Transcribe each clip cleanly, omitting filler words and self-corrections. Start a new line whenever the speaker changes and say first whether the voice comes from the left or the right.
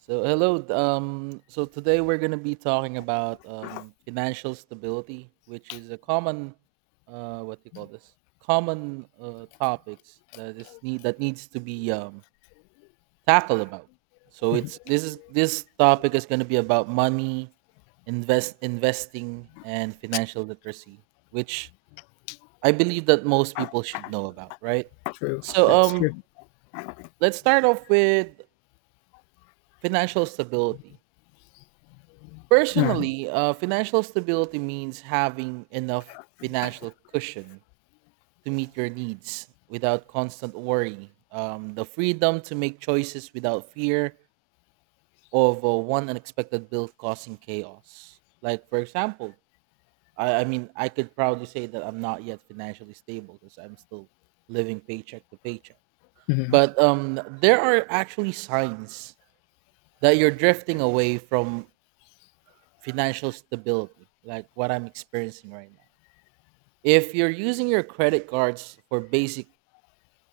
right: So hello. So today we're going to be talking about financial stability, which is a common, what do you call this? Common topics that is need that needs to be tackled about. So it's this is this topic is going to be about money, investing, and financial literacy, which I believe that most people should know about, right?
left: True.
right: So
left: That's
right: um,
left: true.
right: let's start off with financial stability.
left: All right.
right: Personally, financial stability means having enough financial cushion to meet your needs without constant worry. The freedom to make choices without fear of one unexpected bill causing chaos. Like, for example, I mean, I could proudly say that I'm not yet financially stable because I'm still living paycheck to paycheck.
left: Mhm.
right: But there are actually signs that you're drifting away from financial stability, like what I'm experiencing right now. If you're using your credit cards for basic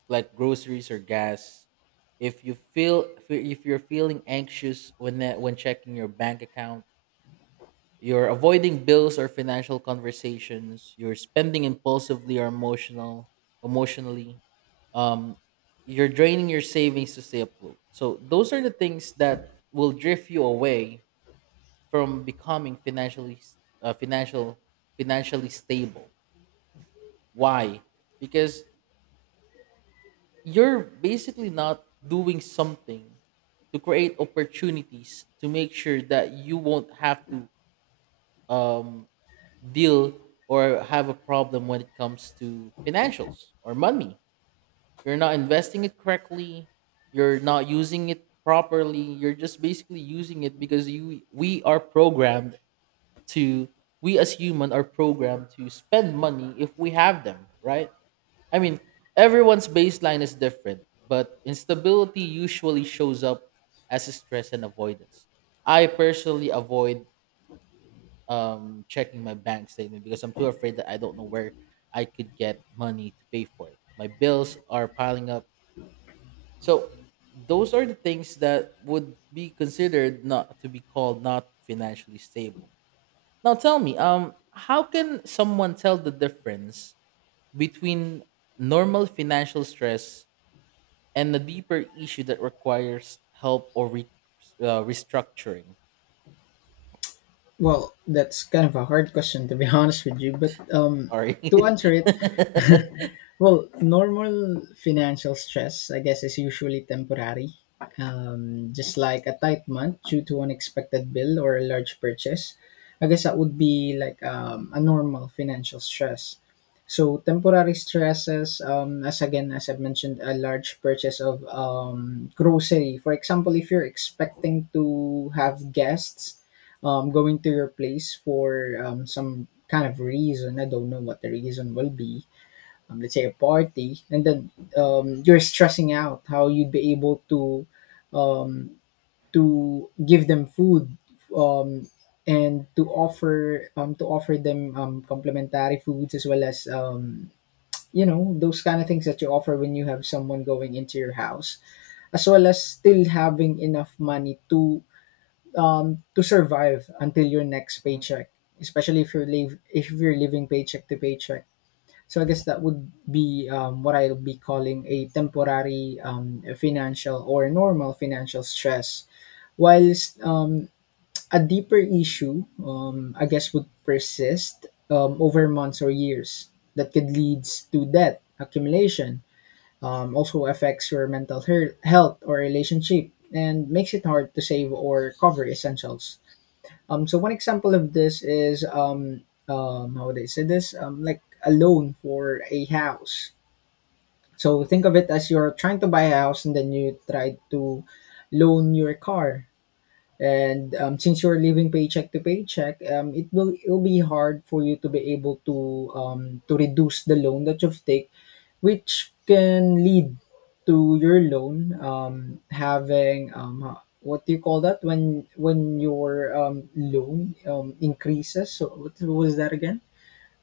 right: like groceries or gas, if you're feeling anxious when checking your bank account, you're avoiding bills or financial conversations, you're spending impulsively or emotionally, um you're draining your savings to stay afloat. So those are the things that will drift you away from becoming financially s- financial financially stable. Why? Because you're basically not doing something to create opportunities to make sure that you won't have to um, deal or have a problem when it comes to financials or money. You're not investing it correctly. You're not using it properly. You're just basically using it because you we are programmed to we as human are programmed to spend money if we have them, right? I mean, everyone's baseline is different, but instability usually shows up as stress and avoidance. I personally avoid checking my bank statement because I'm too afraid that I don't know where I could get money to pay for it. My bills are piling up. So those are the things that would be considered not to be called not financially stable. Now, tell me, how can someone tell the difference between normal financial stress and a deeper issue that requires help or restructuring.
left: Well, that's kind of a hard question to be honest with you, but to
right: Sorry.
left: answer it, Well, normal financial stress, I guess, is usually temporary. Just like a tight month due to unexpected bill or a large purchase. I guess that would be like a normal financial stress. So temporary stresses, as again as I've mentioned, a large purchase of grocery. For example, if you're expecting to have guests going to your place for some kind of reason, I don't know what the reason will be, let's say a party, and then, you're stressing out how you'd be able to, um, give them food, um, and to offer them complimentary foods, as well as, you know those kind of things that you offer when you have someone going into your house, as well as still having enough money to, to survive until your next
right: Mhm.
left: paycheck, especially if you're living paycheck to paycheck. So I
right: Yeah.
left: guess that would be what I'll be calling a temporary financial or normal financial stress. Whilst, a deeper issue, I guess, would persist over months or years that could lead to debt accumulation, also affects your mental health or relationship, and makes it hard to save or cover essentials. So one example of this is, how would I say this? Like a loan for a house. So think of it as you're trying to buy a house and then you try to loan your car. And since you're living paycheck to paycheck, it'll be hard for you to be able to, reduce the loan that you've take, which can lead to your loan having what do you call that when your, loan increases. So what was that again?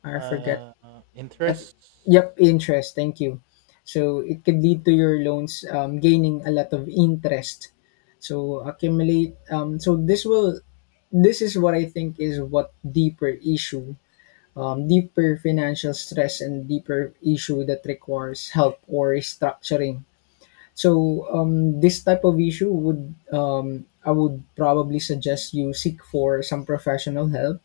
left: I forget.
right: Uh,
left: I th-
right: Interests.
left: yep, interest. Thank you. So it could lead to your loans gaining a lot of interest. So accumulate. So this will. This is what I think is what deeper issue, deeper financial stress, and deeper issue that requires help or restructuring. So this type of issue would I would probably suggest you seek for some professional help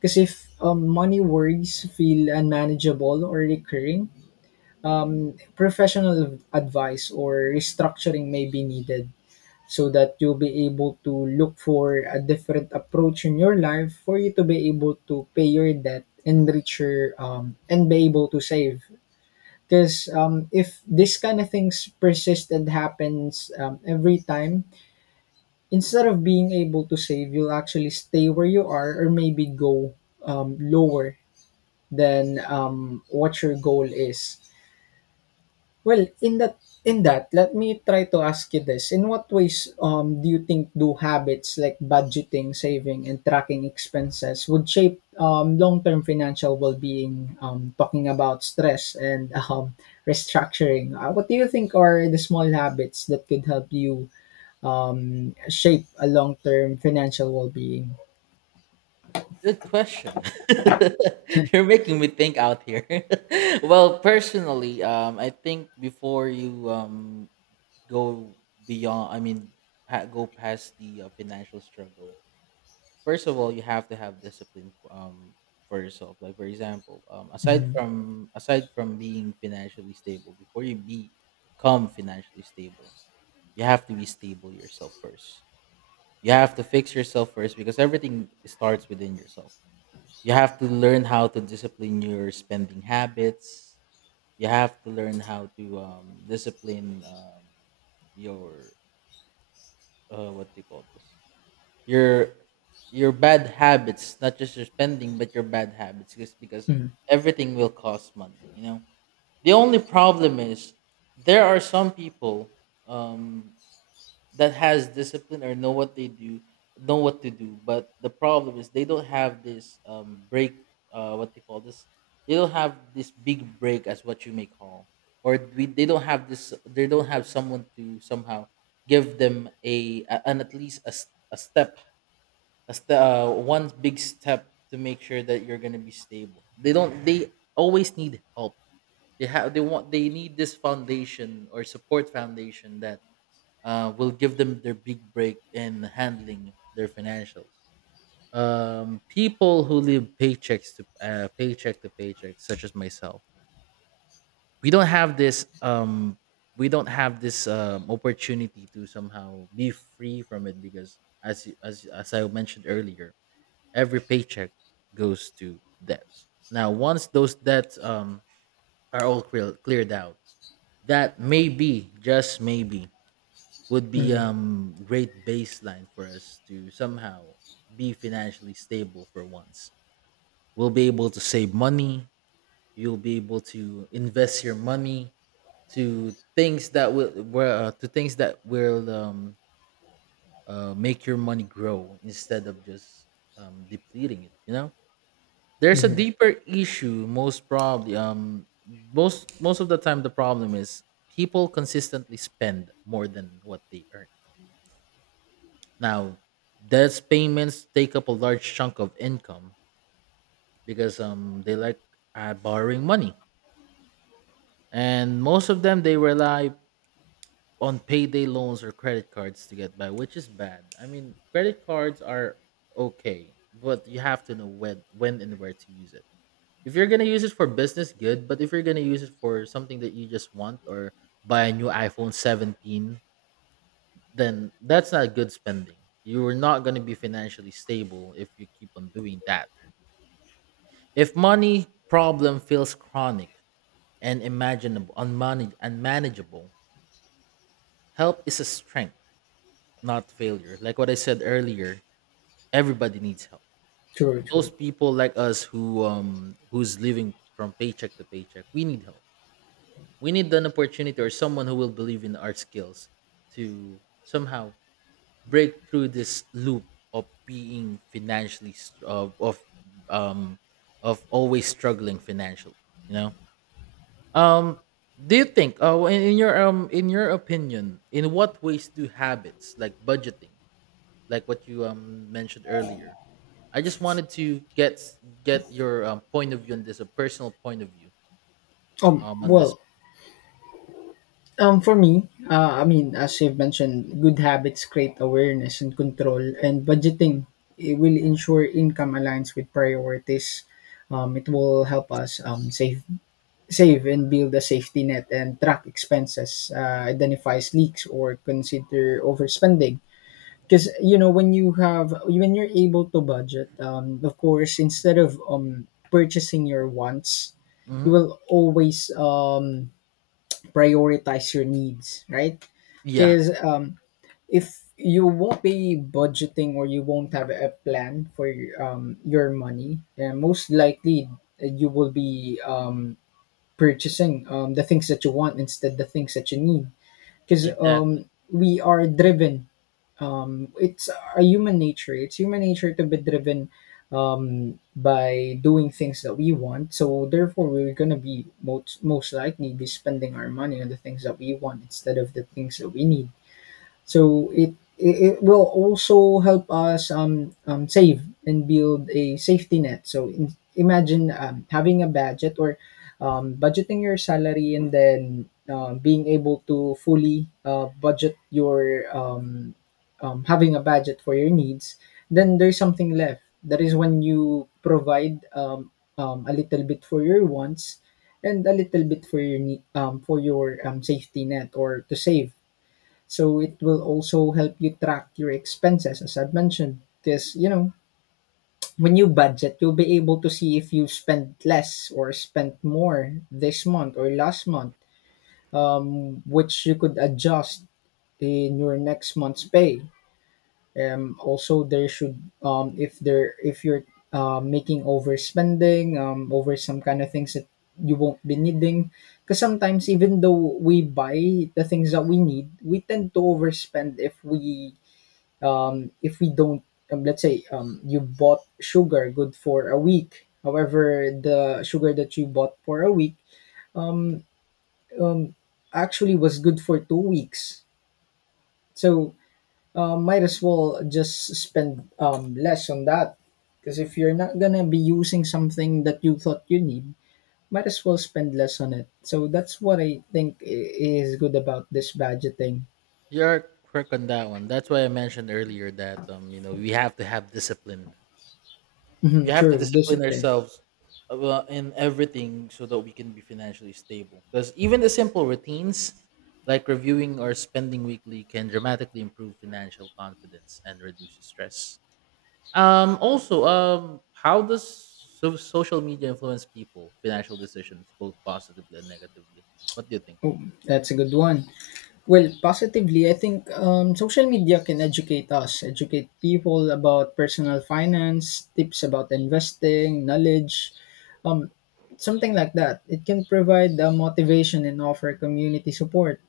left: because if, money worries feel unmanageable or recurring, professional advice or restructuring may be needed so that you'll be able to look for a different approach in your life for you to be able to pay your debt and reach your and be able to save, because if this kind of things persist and happens every time, instead of being able to save, you'll actually stay where you are, or maybe go, lower than, what your goal is. Well, let me try to ask you this. In what ways, do you think, do habits like budgeting, saving and tracking expenses would shape, long-term financial well-being, talking about stress and restructuring. What do you think are the small habits that could help you, shape a long-term financial well-being?
right: Good question. You're making me think out here. Well, personally, I think before you go beyond, I mean, go past the financial struggle. First of all, you have to have discipline for yourself. Like for example, aside
left: Mm-hmm.
right: from aside from being financially stable, before you be become financially stable, you have to be stable yourself first. You have to fix yourself first because everything starts within yourself. You have to learn how to discipline your spending habits. You have to learn how to discipline your what do you call this, your your bad habits, not just your spending but your bad habits, just because everything will cost money, you know? The only problem is there are some people, um, that has discipline or know what they do, know what to do, but the problem is they don't have this break, what they call this, they don't have this big break, as what you may call, or they don't have this, they don't have someone to somehow give them a an at least a, s- a step a st- one big step to make sure that you're going to be stable. They don't they always need help. They have they want they need this foundation or support foundation that will give them their big break in handling their financials. People who live paycheck to paycheck, such as myself, we don't have this. We don't have this opportunity to somehow be free from it because, as you- as I mentioned earlier, every paycheck goes to debts. Now, once those debts are all cleared out, that maybe, just maybe, would be
left: Mm-hmm.
right: great baseline for us to somehow be financially stable for once. We'll be able to save money. You'll be able to invest your money to things that will where, to things that will make your money grow instead of just depleting it. You know, there's a
left: Mm-hmm.
right: deeper issue. Most probably, most of the time, the problem is people consistently spend more than what they earn. Now, debts payments take up a large chunk of income because they like borrowing money, and most of them they rely on payday loans or credit cards to get by, which is bad. I mean, credit cards are okay, but you have to know when and where to use it. If you're gonna use it for business, good. But if you're gonna use it for something that you just want or buy a new iPhone 17, then that's not good spending. You are not gonna be financially stable if you keep on doing that. If money problem feels chronic and unmanageable, help is a strength, not failure. Like what I said earlier, everybody needs help.
left: True,
right: Those
left: true.
right: people like us who who's living from paycheck to paycheck, we need help. We need an opportunity or someone who will believe in our skills to somehow break through this loop of being financially str- um of always struggling financially, you know? Um, do you think, in your opinion, in what ways do habits like budgeting, like what you mentioned earlier? I just wanted to get your point of view on this, a personal point of view
left: Um,
right: on this.
left: well, Um, for me, I mean, as you've mentioned, good habits create awareness and control, and budgeting it will ensure income aligns with priorities. It will help us, save and build a safety net, and track expenses, identifies leaks or consider overspending. Because, you know, when you're able to budget, of course, instead of, purchasing your wants, you
right: Hmm.
left: will always, prioritize your needs, right?
right: Yeah,
left: Because, if you won't be budgeting or you won't have a plan for, your money, then most likely you will be, purchasing, the things that you want instead the things that you need. Because,
right: exactly.
left: we are driven, it's a human nature. It's human nature to be driven, by doing things that we want. So therefore, we're gonna be most likely be spending our money on the things that we want instead of the things that we need. So it will also help us, save and build a safety net. So, imagine, having a budget or, budgeting your salary, and then, being able to fully, budget your, having a budget for your needs. Then there's something left. That is when you provide, a little bit for your wants, and a little bit for your, for your, safety net or to save. So it will also help you track your expenses, as I've mentioned. Because when you budget, you'll be able to see if you spent less or spent more this month or last month, which you could adjust in your next month's pay. Also, there should, if you're, making overspending, over some kind of things that you won't be needing, because sometimes even though we buy the things that we need, we tend to overspend if we, if we don't, let's say, you bought sugar good for a week, however the sugar that you bought for a week actually was good for 2 weeks. So, might as well just spend, less on that, because if you're not gonna be using something that you thought you need, might as well spend less on it. So that's what I think is good about this budgeting.
right: You're correct on that one. That's why I mentioned earlier that we have to have discipline. We
left: Mhm,
right: have to
left: true
right: discipline
left: discipline.
right: ourselves, well, in everything so that we can be financially stable. Because even the simple routines, like reviewing or spending weekly, can dramatically improve financial confidence and reduce stress. Also, how does social media influence people financial decisions, both positively and negatively? What do you think?
left: That's a good one. Well, positively, I think, social media can educate us, educate people about personal finance, tips about investing, knowledge, um, something like that. It can provide the motivation and offer community support.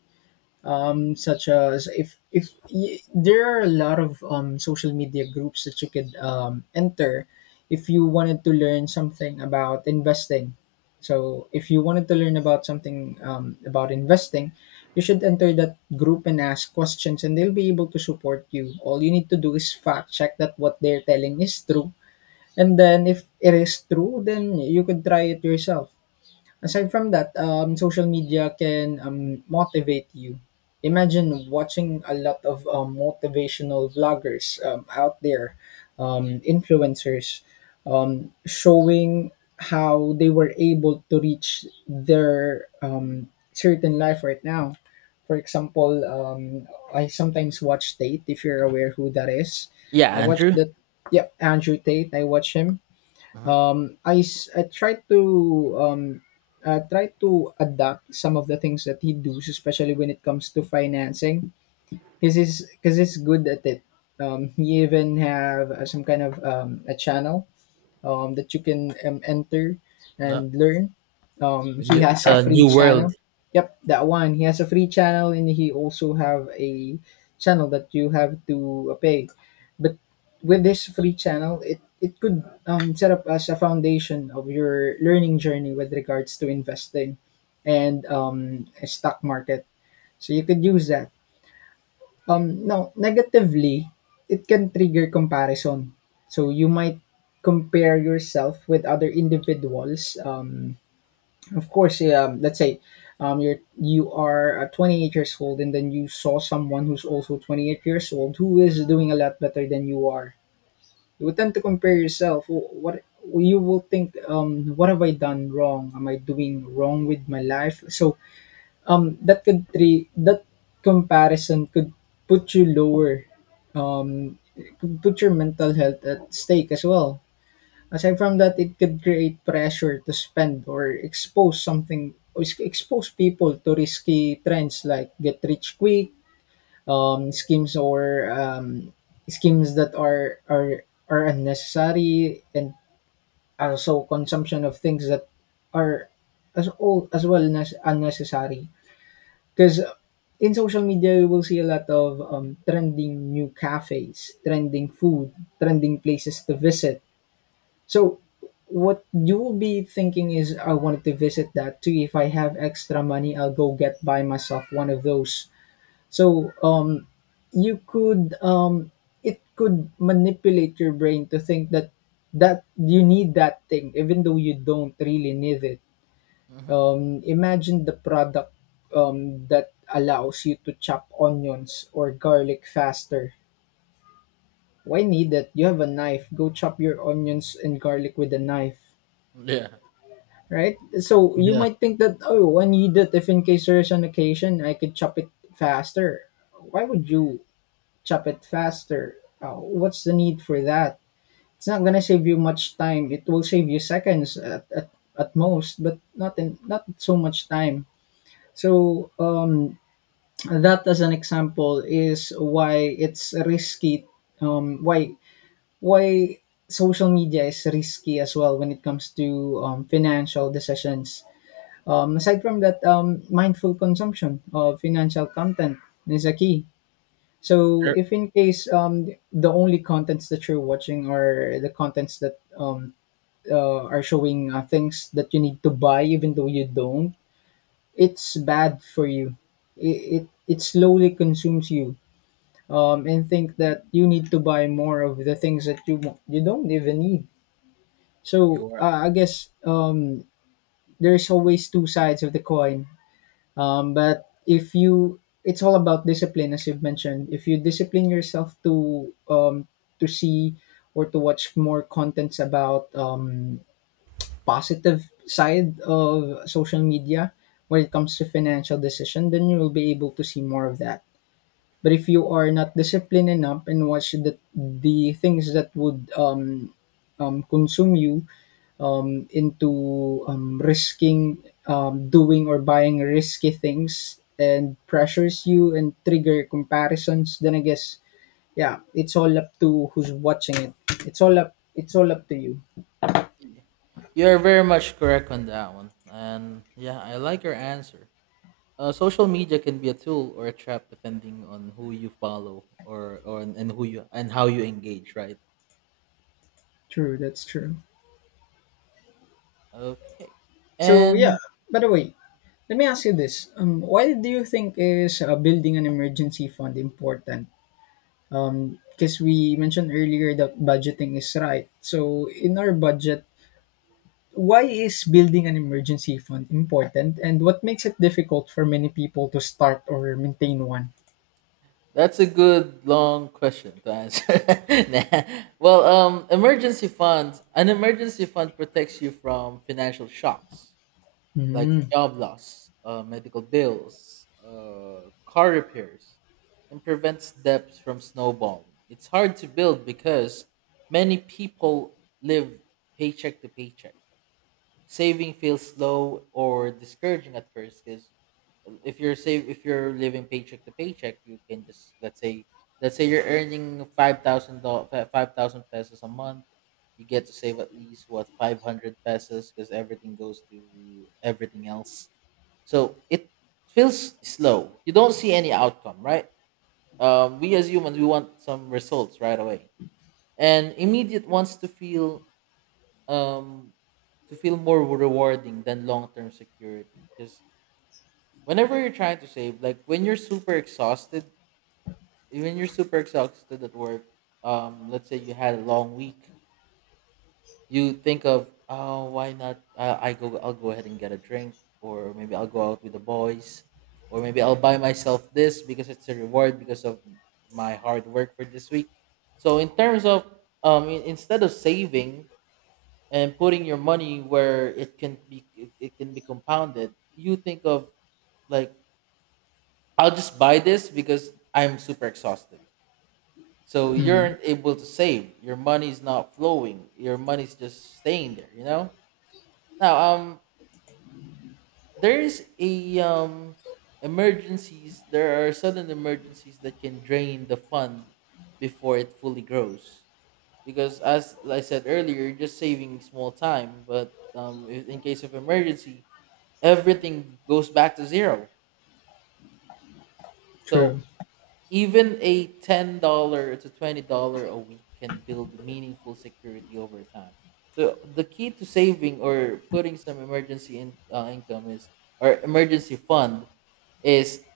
left: Such as, if y- there are a lot of, social media groups that you could, enter if you wanted to learn something about investing. So if you wanted to learn about something, about investing, you should enter that group and ask questions, and they'll be able to support you. All you need to do is fact check that what they're telling is true, and then if it is true, then you could try it yourself. Aside from that, social media can, motivate you. Imagine watching a lot of, motivational vloggers, out there, influencers, showing how they were able to reach their, certain life right now. For example, I sometimes watch Tate, if you're aware who that is.
right: Yeah,
left: I watch
right: Andrew.
left: that. Yeah, Andrew Tate. I watch him.
right: Mhm.
left: I try to, um, try to adapt some of the things that he does, especially when it comes to financing, because he's good at it. He even have, some kind of, a channel, that you can, enter
right: Uh,
left: and learn.
right: The
left: He
right: new,
left: has a
right: the
left: free
right: new world.
left: channel. Yep, that one. He has a free channel, and he also have a channel that you have to, pay. But with this free channel, it could, set up as a foundation of your learning journey with regards to investing and, stock market. So you could use that, no, negatively, it can trigger comparison. So you might compare yourself with other individuals. Of course, yeah, let's say, you are 28 years old, and then you saw someone who's also 28 years old who is doing a lot better than you are. You would tend to compare yourself. "Oh, what you will think? What have I done wrong? Am I doing wrong with my life?" So, that comparison could put you lower, um could put your mental health at stake as well. Aside from that, it could create pressure to spend or expose something, or expose people to risky trends like get rich quick, schemes, or schemes that are unnecessary, and also consumption of things that are, as well as unnecessary, because in social media, you will see a lot of, trending new cafes, trending food, trending places to visit. So, what you will be thinking is, I wanted to visit that too. If I have extra money, I'll go get buy myself one of those. So, you could, um, it could manipulate your brain to think that that you need that thing, even though you don't really need it.
right: Mhm.
left: Imagine the product, that allows you to chop onions or garlic faster. Why need it? You have a knife. Go chop your onions and garlic with a knife,
right: Yeah,
left: right? So you
right: yeah.
left: might think that, oh, I need it if in case there is an occasion I could chop it faster. Why would you chop it faster? What's the need for that? It's not gonna save you much time. It will save you seconds at most, but not in not so much time. So that as an example is why it's risky um why why social media is risky as well when it comes to financial decisions. Aside from that, mindful consumption of financial content is a key. So
right: You're,
left: if in case the only contents that you're watching are the contents that are showing things that you need to buy even though you don't, it's bad for you. It slowly consumes you, and think that you need to buy more of the things that you don't even need. So
right: you are
left: I guess there's always two sides of the coin. But if you, It's all about discipline, as you've mentioned. If you discipline yourself to see or to watch more contents about positive side of social media when it comes to financial decision, then you will be able to see more of that. But if you are not disciplined enough and watch the things that would consume you into risking, doing or buying risky things, and pressures you and trigger comparisons, then I guess, yeah, it's all up to who's watching it. It's all up to you.
right: Y- You're very much correct on that one. And yeah, I like your answer. Social media can be a tool or a trap depending on who you follow or and how you engage, right?
left: True, that's true.
right: Okay.
left: So yeah.
right: And
left: By the way, let me ask you this: Why do you think is building an emergency fund important? Because we mentioned earlier that budgeting is right. So, in our budget, why is building an emergency fund important, and what makes it difficult for many people to start or maintain one?
right: that's a good long question to answer. Nah. Well, emergency funds. An emergency fund protects you from financial shocks, like
left: Mm,
right: job loss, medical bills, car repairs, and prevents debts from snowballing. It's hard to build because many people live paycheck to paycheck. Saving feels slow or discouraging at first because if you're living paycheck to paycheck, you can just let's say you're earning $5,000, 5,000 pesos a month. You get to save at least, what, 500 pesos, because everything goes to everything else, so it feels slow. You don't see any outcome, right? We as humans, we want some results right away, and immediate wants um, to feel more rewarding than long term security. Because whenever you're trying to save, like when you're super exhausted, when you're super exhausted at work, let's say you had a long week, you think of, oh, why not? I'll go ahead and get a drink, or maybe I'll go out with the boys, or maybe I'll buy myself this because it's a reward because of my hard work for this week. So in terms of, instead of saving and putting your money where it can be compounded, you think of, like, I'll just buy this because I'm super exhausted. So you
left: mm.
right: aren't able to save. Your money's not flowing. Your money's just staying there, you know? Now, there's a emergencies, there are sudden emergencies that can drain the fund before it fully grows, because as I said earlier, you're just saving small time, but in case of emergency, everything goes back to zero.
left: True.
right: So even a $10 to $20 a week can build meaningful security over time. So the key to saving or putting some emergency in, income is, or emergency fund is,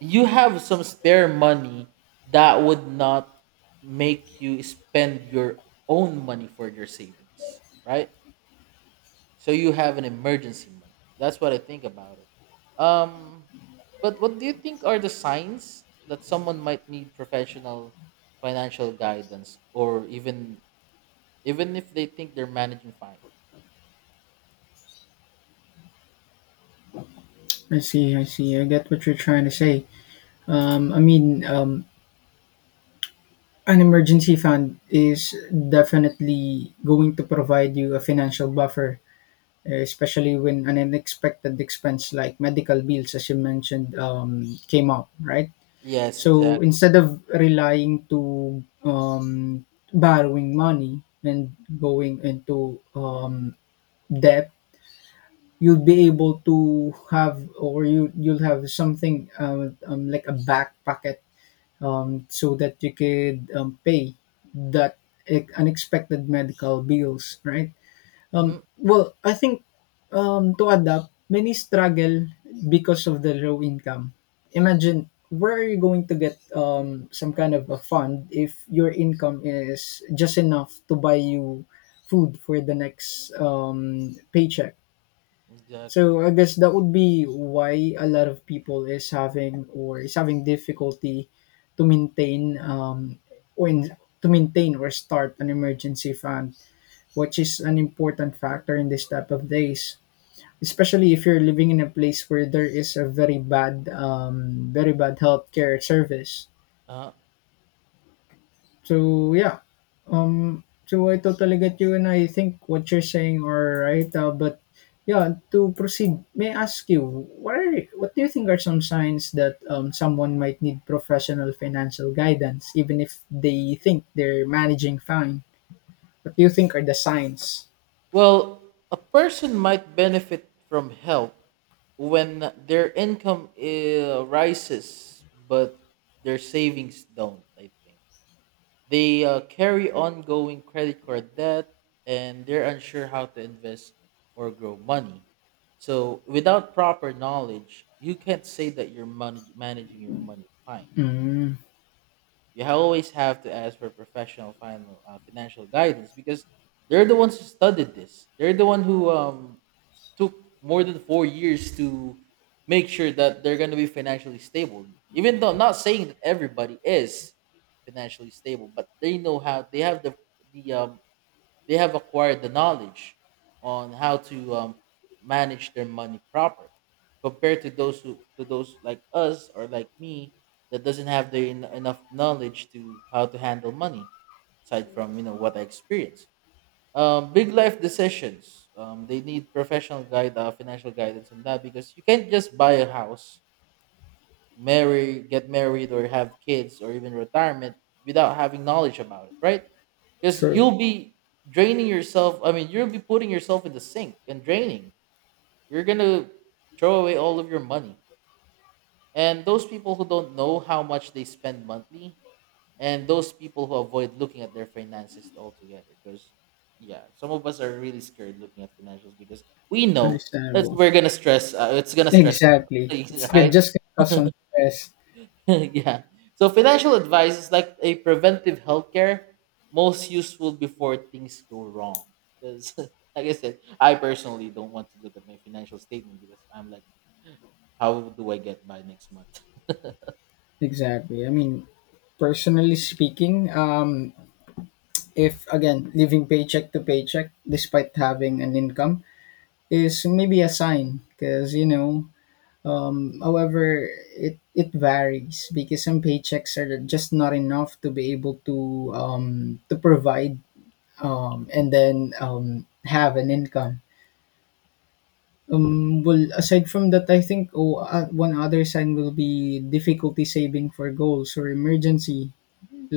right: you have some spare money that would not make you spend your own money for your savings, right? So you have an emergency money. That's what I think about it. Um, but what do you think are the signs that someone might need professional financial guidance, or even, even if they think they're managing fine?
left: I see, I see. I get what you're trying to say. I mean, an emergency fund is definitely going to provide you a financial buffer, especially when an unexpected expense like medical bills, as you mentioned, came up, right?
right: Yes,
left: So
right: exactly.
left: instead of relying to borrowing money and going into debt, you'll be able to have or you you'll have something, like a back pocket, so that you could pay that unexpected medical bills, right?
right: Hmm.
left: Well, I think, to adapt, many struggle because of the low income. Imagine where are you going to get some kind of a fund if your income is just enough to buy you food for the next paycheck? So
right: Exactly.
left: I guess that would be why a lot of people is having difficulty to maintain, or in, to maintain or start an emergency fund, which is an important factor in this type of days, especially if you're living in a place where there is a very bad, very bad healthcare service.
right: Uh,
left: So yeah, so I totally get you, and I think what you're saying are right, but yeah, to proceed, may I ask you, what do you think are some signs that someone might need professional financial guidance even if they think they're managing fine? What do you think are the signs?
right: Well, a person might benefit from help when their income rises, but their savings don't, I think. They carry ongoing credit card debt and they're unsure how to invest or grow money. So, without proper knowledge, you can't say that you're managing your money fine.
left: mm,
right: Always have to ask for professional financial guidance because they're the ones who studied this. They're the one who took more than 4 years to make sure that they're going to be financially stable. Even though I'm not saying that everybody is financially stable, but they know how they have the they have acquired the knowledge on how to manage their money properly compared to those who to those like us or like me that doesn't have the enough knowledge to how to handle money aside from you know what I experienced big life decisions. They need professional financial guidance on that because you can't just buy a house, marry, get married, or have kids, or even retirement without having knowledge about it, right? Because
left: True.
right: you'll be draining yourself. I mean, you'll be putting yourself in the sink and draining. You're gonna throw away all of your money. And those people who don't know how much they spend monthly and those people who avoid looking at their finances altogether because yeah, some of us are really scared looking at financials because we know that
left: Understandable.
right: we're gonna stress it's gonna stress us
left: Exactly. It's
right: out,
left: good-
right: right.
left: just gonna cause some stress.
right: Yeah, so financial advice is like a preventive healthcare, most useful before things go wrong because like I said, I personally don't want to look at my financial statement because I'm like, how do I get by next month?
left: Exactly. I mean, personally speaking, if again living paycheck to paycheck despite having an income is maybe a sign because you know. However, it varies because some paychecks are just not enough to be able to provide, and then have an income. Well, aside from that, I think one other sign will be difficulty saving for goals or emergency.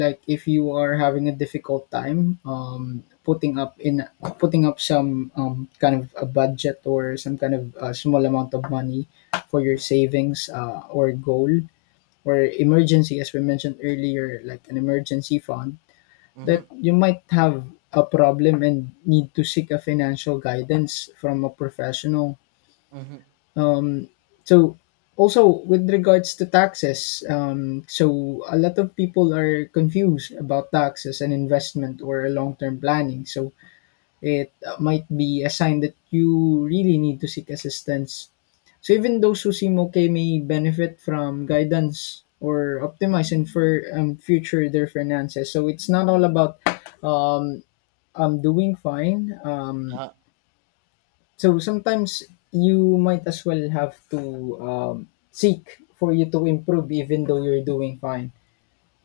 left: Like if you are having a difficult time, putting up some kind of a budget or some kind of small amount of money for your savings, or goal or emergency, as we mentioned earlier, like an emergency fund, that
right: hmm
left: you might have a problem and need to seek a financial guidance from a professional.
right: hmm
left: um, so Also, with regards to taxes, so a lot of people are confused about taxes and investment or long-term planning. So it might be a sign that you really need to seek assistance. So even those who seem okay may benefit from guidance or optimize for future their finances. So it's not all about, um, I'm doing fine. So sometimes you might as well have to seek for you to improve, even though you're doing fine.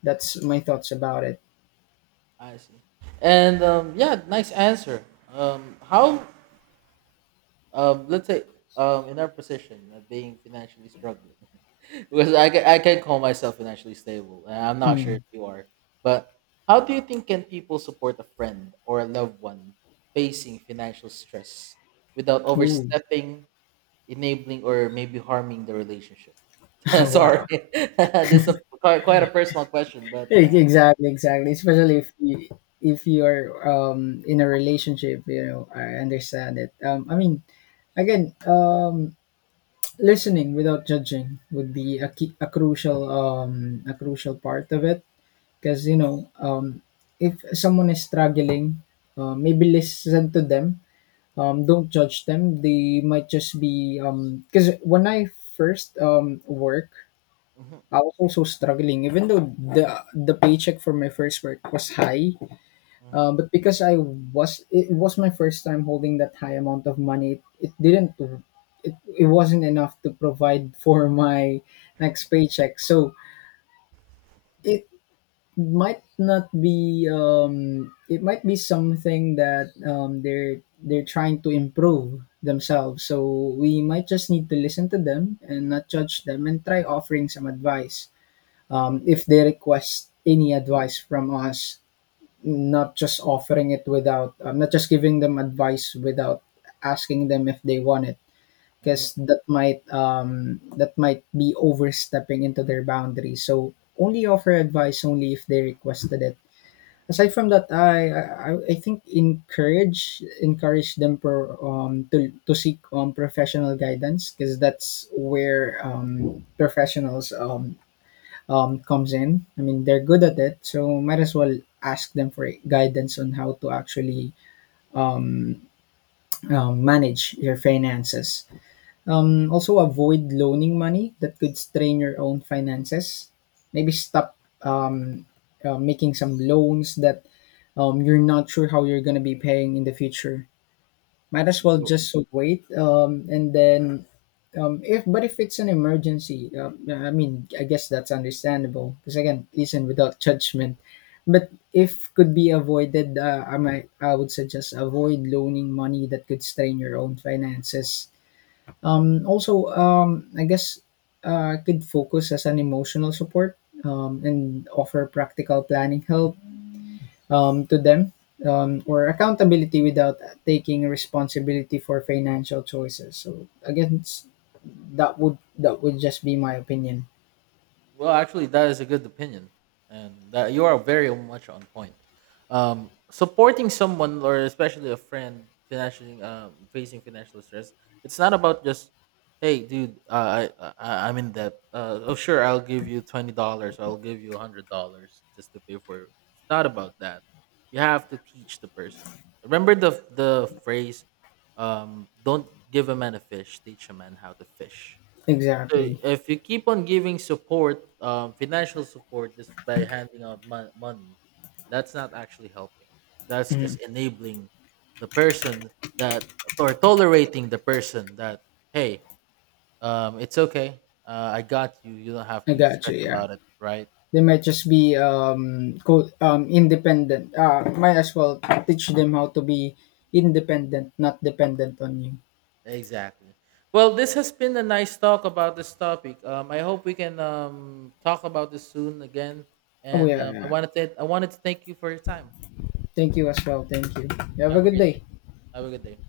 left: That's my thoughts about it.
right: I see. And yeah, nice answer. Um, how, let's say, in our position of being financially struggling, because I can call myself financially stable, and I'm not sure if
left: Mm.
right: you are, but how do you think can people support a friend or a loved one facing financial stress without
left: Ooh,
right: overstepping, enabling, or maybe harming the relationship? Sorry,
left: wow.
right: this is a, quite a personal question, but yeah.
left: E- Exactly, exactly. Especially if you, if you're in a relationship, you know, I understand it. I mean, again, listening without judging would be a key, a crucial part of it. Because, you know, if someone is struggling, maybe listen to them. Don't judge them. They might just be. Because when I first work,
right: hmm
left: I was also struggling. Even though the paycheck for my first work was high,
right: hmm
left: but because I was, it was my first time holding that high amount of money, it, it wasn't enough to provide for my next paycheck. So it might not be it might be something that they're trying to improve themselves. So we might just need to listen to them and not judge them, and try offering some advice if they request any advice from us, not just offering it without not just giving them advice without asking them if they want it,
right: hmm
left: because that might be overstepping into their boundaries. So only offer advice only if they requested it. Aside from that, I think encourage, encourage them for to seek professional guidance, because that's where professionals comes in. I mean, they're good at it, so might as well ask them for guidance on how to actually um, manage your finances. Also, avoid loaning money that could strain your own finances. Maybe stop um making some loans that you're not sure how you're going to be paying in the future. Might as well
right: You,
left: just wait, and then if, but if it's an emergency, I mean I guess that's understandable because again listen without judgment. But if could be avoided, I would suggest avoid loaning money that could strain your own finances. Also, I guess could focus as an emotional support, and offer practical planning help to them, or accountability without taking responsibility for financial choices. So again, that would, that would just be my opinion.
right: Well, actually, that is a good opinion, and that you are very much on point. Supporting someone, or especially a friend, financially facing financial stress, it's not about just, hey, dude, I'm in debt. Oh, sure, I'll give you $20. I'll give you $100 just to pay for it. It's not about that. You have to teach the person. Remember the phrase, "Don't give a man a fish, teach a man how to fish." So
left: Exactly.
right: if you keep on giving support, financial support just by handing out money, that's not actually helping. That's
left: Mhm.
right: just enabling the person that or tolerating the person that hey, it's okay. I got you. You don't have
left: I
right: to
left: got
right: stress
left: you. Yeah,
right: about it, right?
left: they might just be independent. Might as well teach them how to be independent, not dependent on you.
right: Exactly. Well, this has been a nice talk about this topic. I hope we can talk about this soon again.
left: Oh
right: And
left: yeah, yeah.
right: I wanted to thank you for your time.
left: Thank you as well. Thank you. You have a
right: Have a
left: good
right: great
left: day.
right: day. Have a good day.